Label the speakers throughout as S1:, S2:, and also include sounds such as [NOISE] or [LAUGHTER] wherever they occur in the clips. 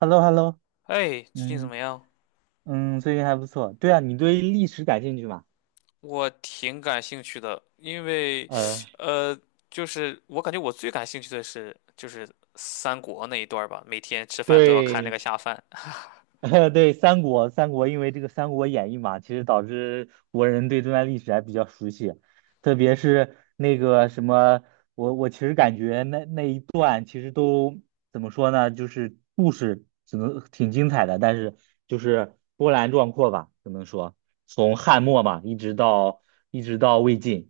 S1: Hello, hello。
S2: 哎，最近怎
S1: 嗯
S2: 么样？
S1: 嗯，最近还不错。对啊，你对历史感兴趣吗？
S2: 我挺感兴趣的，因为，
S1: 呃，
S2: 呃，就是我感觉我最感兴趣的是就是三国那一段儿吧，每天吃饭都要看那
S1: 对，
S2: 个下饭。
S1: [LAUGHS] 对，三国，三国，因为这个《三国演义》嘛，其实导致国人对这段历史还比较熟悉，特别是那个什么，我其实感觉那一段其实都怎么说呢，就是故事只能挺精彩的，但是就是波澜壮阔吧，只能说从汉末嘛，一直到魏晋。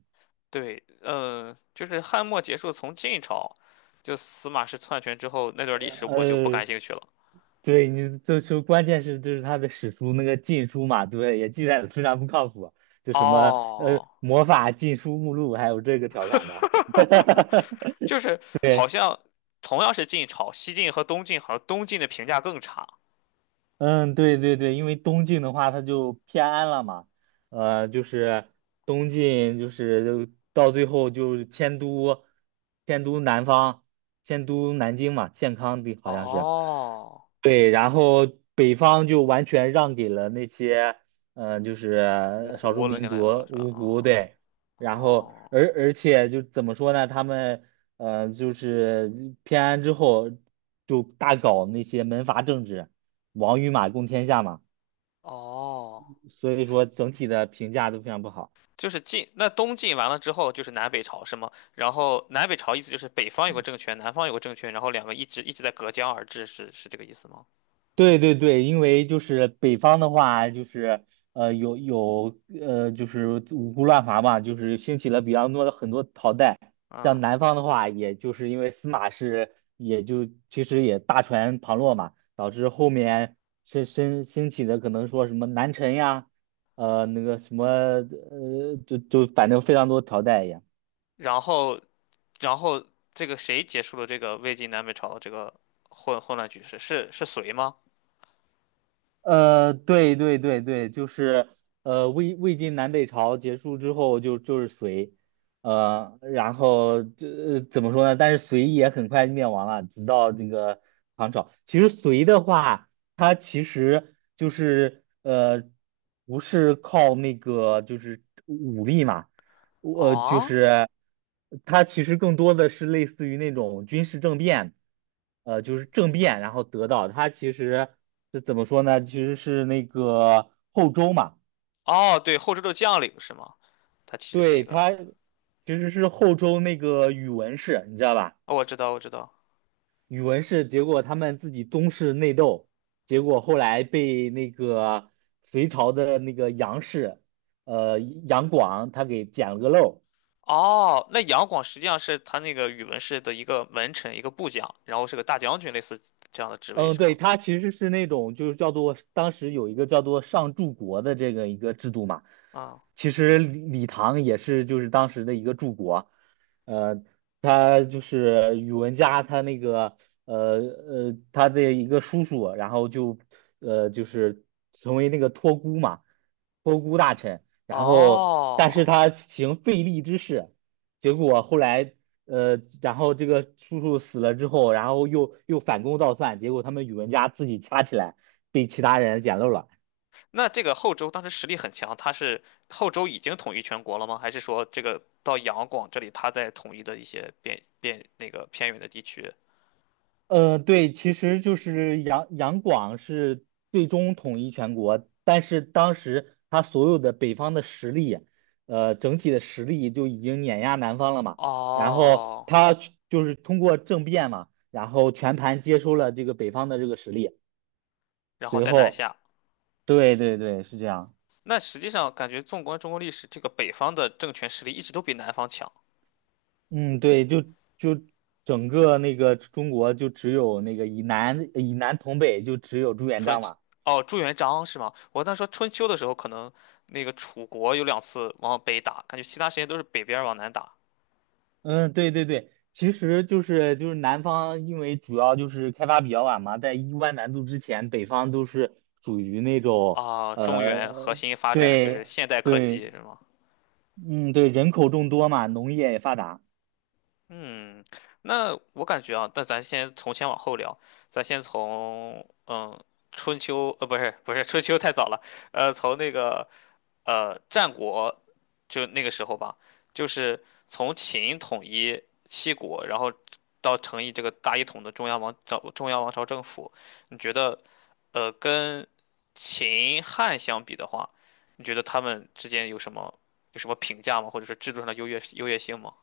S2: 对，嗯，就是汉末结束，从晋朝就司马氏篡权之后那段历史我就不
S1: 呃，
S2: 感兴趣了。
S1: 对你就说，关键是就是他的史书那个禁书嘛，对，也记载的非常不靠谱，就什么
S2: 哦，
S1: 魔法禁书目录，还有这个调侃的，
S2: [LAUGHS] 就是
S1: [LAUGHS]
S2: 好
S1: 对。
S2: 像同样是晋朝，西晋和东晋好像东晋的评价更差。
S1: 嗯，对对对，因为东晋的话，它就偏安了嘛，就是东晋就是到最后就是迁都，迁都南方，迁都南京嘛，建康的好像是，
S2: 哦，
S1: 对，然后北方就完全让给了那些，就
S2: 我
S1: 是少数
S2: 胡乱
S1: 民
S2: 七
S1: 族
S2: 八糟的是吧？
S1: 芜湖，
S2: 哦
S1: 对，然后
S2: 哦。
S1: 而且就怎么说呢，他们就是偏安之后就大搞那些门阀政治。王与马共天下嘛，
S2: 哦，
S1: 所以说整体的评价都非常不好。
S2: 就是晋，那东晋完了之后就是南北朝是吗？然后南北朝意思就是北方有个政权，南方有个政权，然后两个一直在隔江而治，是这个意思吗？
S1: 对对对，因为就是北方的话，就是有五胡乱华嘛，就是兴起了比较多的很多朝代。像
S2: 嗯，
S1: 南方的话，也就是因为司马氏也就其实也大权旁落嘛，导致后面是兴起的可能说什么南陈呀，那个什么就反正非常多朝代一样。
S2: 然后然后这个谁结束了这个魏晋南北朝的这个混乱局势？是隋吗？
S1: 对对对对，就是魏晋南北朝结束之后就是隋，然后怎么说呢？但是隋也很快灭亡了，直到那个唐朝。其实隋的话，它其实就是不是靠那个就是武力嘛，我就
S2: 哦
S1: 是它其实更多的是类似于那种军事政变，就是政变，然后得到它其实是怎么说呢？其实是那个后周嘛，
S2: 哦，对，后周的将领是吗？他其实是一
S1: 对，
S2: 个，
S1: 它其实是后周那个宇文氏，你知道吧？
S2: 哦我知道我知道。
S1: 宇文氏结果他们自己宗室内斗，结果后来被那个隋朝的那个杨氏，杨广他给捡了个漏儿。
S2: 哦，那杨广实际上是他那个宇文氏的一个门臣，一个部将，然后是个大将军，类似这样的职位
S1: 嗯，
S2: 是
S1: 对，
S2: 吗？
S1: 它其实是那种就是叫做当时有一个叫做上柱国的这个一个制度嘛，
S2: 啊，
S1: 其实李唐也是就是当时的一个柱国，呃，他就是宇文家他那个他的一个叔叔，然后就是成为那个托孤嘛，托孤大臣，然后但是
S2: 哦，
S1: 他行废立之事，结果后来然后这个叔叔死了之后，然后又反攻倒算，结果他们宇文家自己掐起来，被其他人捡漏了。
S2: 那这个后周当时实力很强，他是后周已经统一全国了吗？还是说这个到杨广这里，他在统一的一些边边那个偏远的地区？
S1: 对，其实就是杨广是最终统一全国，但是当时他所有的北方的实力，整体的实力就已经碾压南方了嘛。然后
S2: 哦，
S1: 他去就是通过政变嘛，然后全盘接收了这个北方的这个实力。
S2: 然后
S1: 随
S2: 再南
S1: 后，
S2: 下。
S1: 对对对，是这样。
S2: 那实际上感觉纵观中国历史，这个北方的政权实力一直都比南方强。
S1: 嗯，对，就整个那个中国就只有那个以南统北，就只有朱元
S2: 春
S1: 璋
S2: 秋
S1: 嘛。
S2: 哦，朱元璋是吗？我当时说春秋的时候，可能那个楚国有两次往北打，感觉其他时间都是北边儿往南打
S1: 嗯，对对对，其实就是南方，因为主要就是开发比较晚嘛，在一万南渡之前，北方都是属于那种
S2: 啊。中
S1: 呃，
S2: 原核心发展就是
S1: 对
S2: 现代科技
S1: 对，
S2: 是吗？
S1: 嗯，对，人口众多嘛，农业也发达。
S2: 嗯，那我感觉啊，那咱先从前往后聊，咱先从嗯春秋不是春秋太早了，从那个战国就那个时候吧，就是从秦统一七国，然后到成立这个大一统的中央王朝政府，你觉得跟秦汉相比的话，你觉得他们之间有什么有什么评价吗？或者是制度上的优越性吗？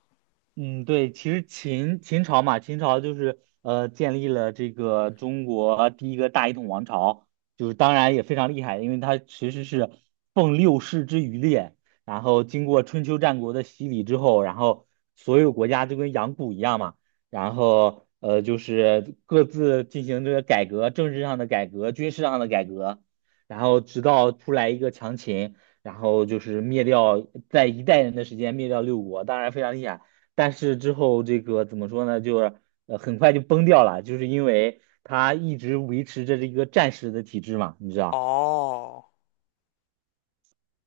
S1: 嗯，对，其实秦朝嘛，秦朝就是建立了这个中国第一个大一统王朝，就是当然也非常厉害，因为它其实是奉六世之余烈，然后经过春秋战国的洗礼之后，然后所有国家就跟养蛊一样嘛，然后就是各自进行这个改革，政治上的改革，军事上的改革，然后直到出来一个强秦，然后就是灭掉在一代人的时间灭掉六国，当然非常厉害。但是之后这个怎么说呢，就是很快就崩掉了，就是因为它一直维持着这个战时的体制嘛，你知道？
S2: 哦，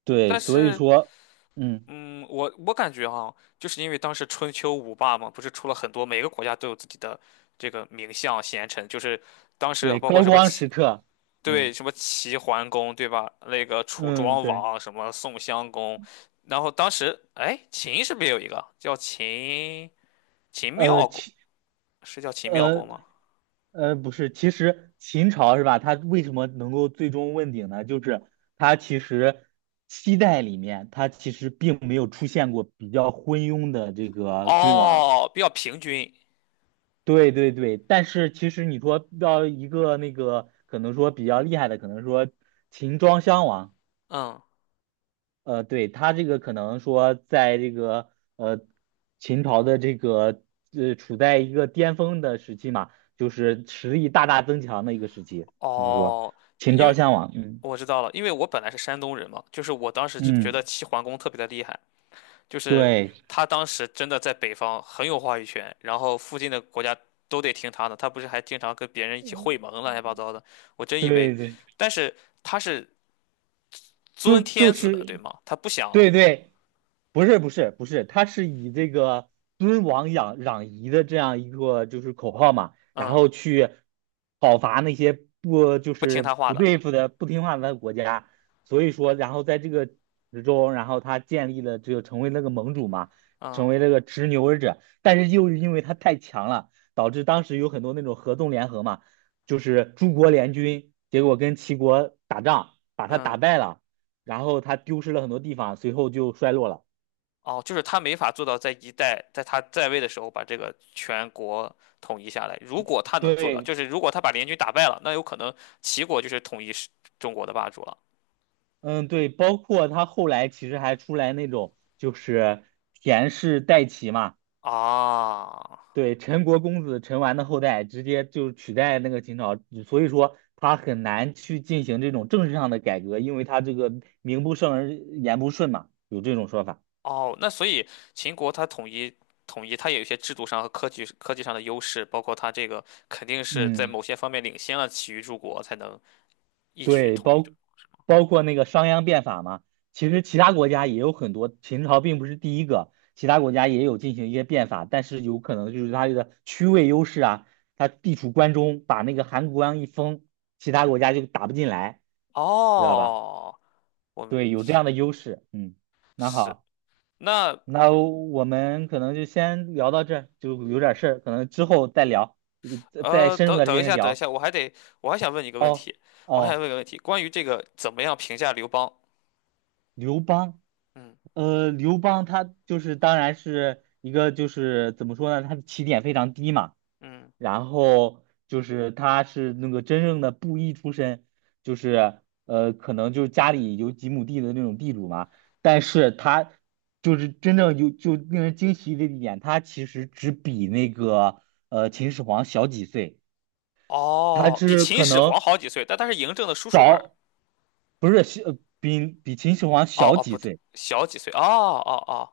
S1: 对，
S2: 但
S1: 所以
S2: 是。
S1: 说，嗯，
S2: 嗯，我感觉哈，就是因为当时春秋五霸嘛，不是出了很多，每个国家都有自己的这个名相贤臣，就是当时
S1: 对，
S2: 包括
S1: 高
S2: 什么
S1: 光
S2: 齐，
S1: 时刻，
S2: 对，
S1: 嗯
S2: 什么齐桓公，对吧？那个楚
S1: 嗯，
S2: 庄
S1: 对，
S2: 王，什么宋襄公，然后当时哎，秦是不是也有一个叫秦
S1: 呃，
S2: 妙公？
S1: 其
S2: 是叫秦妙公
S1: 呃
S2: 吗？
S1: 不是，其实秦朝是吧？它为什么能够最终问鼎呢？就是它其实7代里面，它其实并没有出现过比较昏庸的这个君王。
S2: 哦，比较平均，
S1: 对对对，但是其实你说要一个那个，可能说比较厉害的，可能说秦庄襄王，
S2: 嗯，
S1: 对他这个可能说在这个呃秦朝的这个处在一个巅峰的时期嘛，就是实力大大增强的一个时期，怎么说
S2: 哦，
S1: 秦
S2: 因
S1: 昭
S2: 为
S1: 襄王，嗯
S2: 我知道了，因为我本来是山东人嘛，就是我当时就觉得
S1: 嗯，
S2: 齐桓公特别的厉害。就是
S1: 对
S2: 他当时真的在北方很有话语权，然后附近的国家都得听他的。他不是还经常跟别人一起会盟啊，乱七八糟的。我真以为，
S1: 对对。
S2: 但是他是
S1: 就
S2: 尊天
S1: 就
S2: 子的，
S1: 是，
S2: 对吗？他不
S1: 对
S2: 想，
S1: 对，不是不是不是，他是以这个尊王攘夷的这样一个就是口号嘛，然
S2: 嗯，
S1: 后去讨伐那些不就
S2: 不听他
S1: 是
S2: 话
S1: 不
S2: 的，
S1: 对付的不听话的国家，所以说，然后在这个之中，然后他建立了这个成为那个盟主嘛，成
S2: 嗯
S1: 为那个执牛耳者，但是又是因为他太强了，导致当时有很多那种合纵联合嘛，就是诸国联军，结果跟齐国打仗，把他打
S2: 嗯，
S1: 败了。然后他丢失了很多地方，随后就衰落了。
S2: 哦，就是他没法做到在一代在他在位的时候把这个全国统一下来。如果他能做到，
S1: 对，
S2: 就是如果他把联军打败了，那有可能齐国就是统一世中国的霸主了
S1: 嗯，对，包括他后来其实还出来那种就是田氏代齐嘛，
S2: 啊。
S1: 对，陈国公子陈完的后代直接就取代那个秦朝，所以说他很难去进行这种政治上的改革，因为他这个名不正而言不顺嘛，有这种说法。
S2: 哦，那所以秦国它统一，它也有一些制度上和科技上的优势，包括它这个肯定是在
S1: 嗯。
S2: 某些方面领先了其余诸国，才能一举
S1: 对，
S2: 统一住
S1: 包括那个商鞅变法嘛，其实其他国家也有很多，秦朝并不是第一个，其他国家也有进行一些变法，但是有可能就是它这个区位优势啊，它地处关中，把那个函谷关一封，其他国家就打不进来，知道吧？
S2: 哦，我们
S1: 对，有这样的优势。嗯，那
S2: 是
S1: 好，
S2: 那
S1: 那我们可能就先聊到这儿，就有点事儿，可能之后再聊，再深入
S2: 等
S1: 的
S2: 等
S1: 进
S2: 一
S1: 行
S2: 下，等一
S1: 聊。
S2: 下，我还得我还想问你一个问
S1: 哦
S2: 题，我还想
S1: 哦，
S2: 问一个问题，关于这个怎么样评价刘邦？
S1: 刘邦。
S2: 嗯
S1: 刘邦他就是当然是一个就是怎么说呢，他的起点非常低嘛，
S2: 嗯，
S1: 然后就是他是那个真正的布衣出身，就是可能就是家里有几亩地的那种地主嘛，但是他就是真正有就令人惊奇的一点，他其实只比那个秦始皇小几岁，他
S2: 哦，比
S1: 是
S2: 秦
S1: 可
S2: 始皇
S1: 能
S2: 好几岁，但他是嬴政的叔叔吧？
S1: 早不是小比秦始皇
S2: 哦
S1: 小
S2: 哦，
S1: 几
S2: 不对，
S1: 岁。
S2: 小几岁？哦哦哦。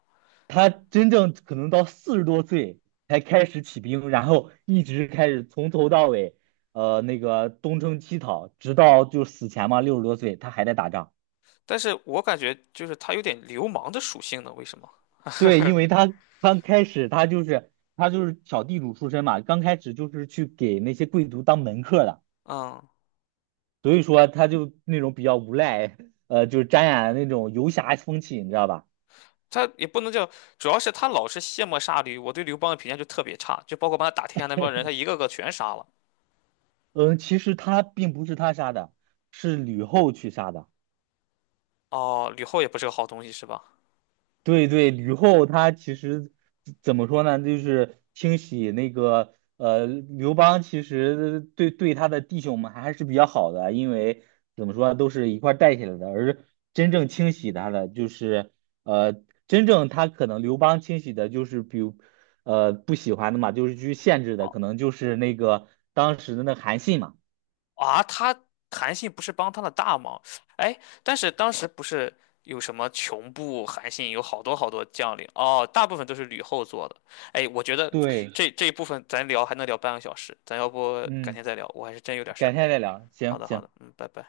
S1: 他真正可能到40多岁才开始起兵，然后一直开始从头到尾，那个东征西讨，直到就死前嘛，60多岁他还在打仗。
S2: 但是我感觉就是他有点流氓的属性呢，为什么？
S1: 对，
S2: [LAUGHS]
S1: 因为他刚开始他就是小地主出身嘛，刚开始就是去给那些贵族当门客的，
S2: 嗯，
S1: 所以说他就那种比较无赖，就是沾染那种游侠风气，你知道吧？
S2: 他也不能叫，主要是他老是卸磨杀驴，我对刘邦的评价就特别差，就包括帮他打天下那帮人，他一个个全杀了。
S1: 嗯，其实他并不是他杀的，是吕后去杀的。
S2: 哦，吕后也不是个好东西，是吧？
S1: 对对，吕后她其实怎么说呢？就是清洗那个刘邦，其实对他的弟兄们还是比较好的啊，因为怎么说都是一块儿带起来的。而真正清洗他的，就是呃真正他可能刘邦清洗的，就是比如不喜欢的嘛，就是去限制的，可能就是那个当时的那韩信嘛。
S2: 啊，他韩信不是帮他的大忙，哎，但是当时不是有什么穷部、韩信有好多好多将领，哦，大部分都是吕后做的。哎，我觉得
S1: 对，
S2: 这一部分咱聊还能聊半个小时，咱要不改天
S1: 嗯，
S2: 再聊，我还是真有点事儿。
S1: 改天再聊，
S2: 好
S1: 行
S2: 的，好
S1: 行。
S2: 的，嗯，拜拜。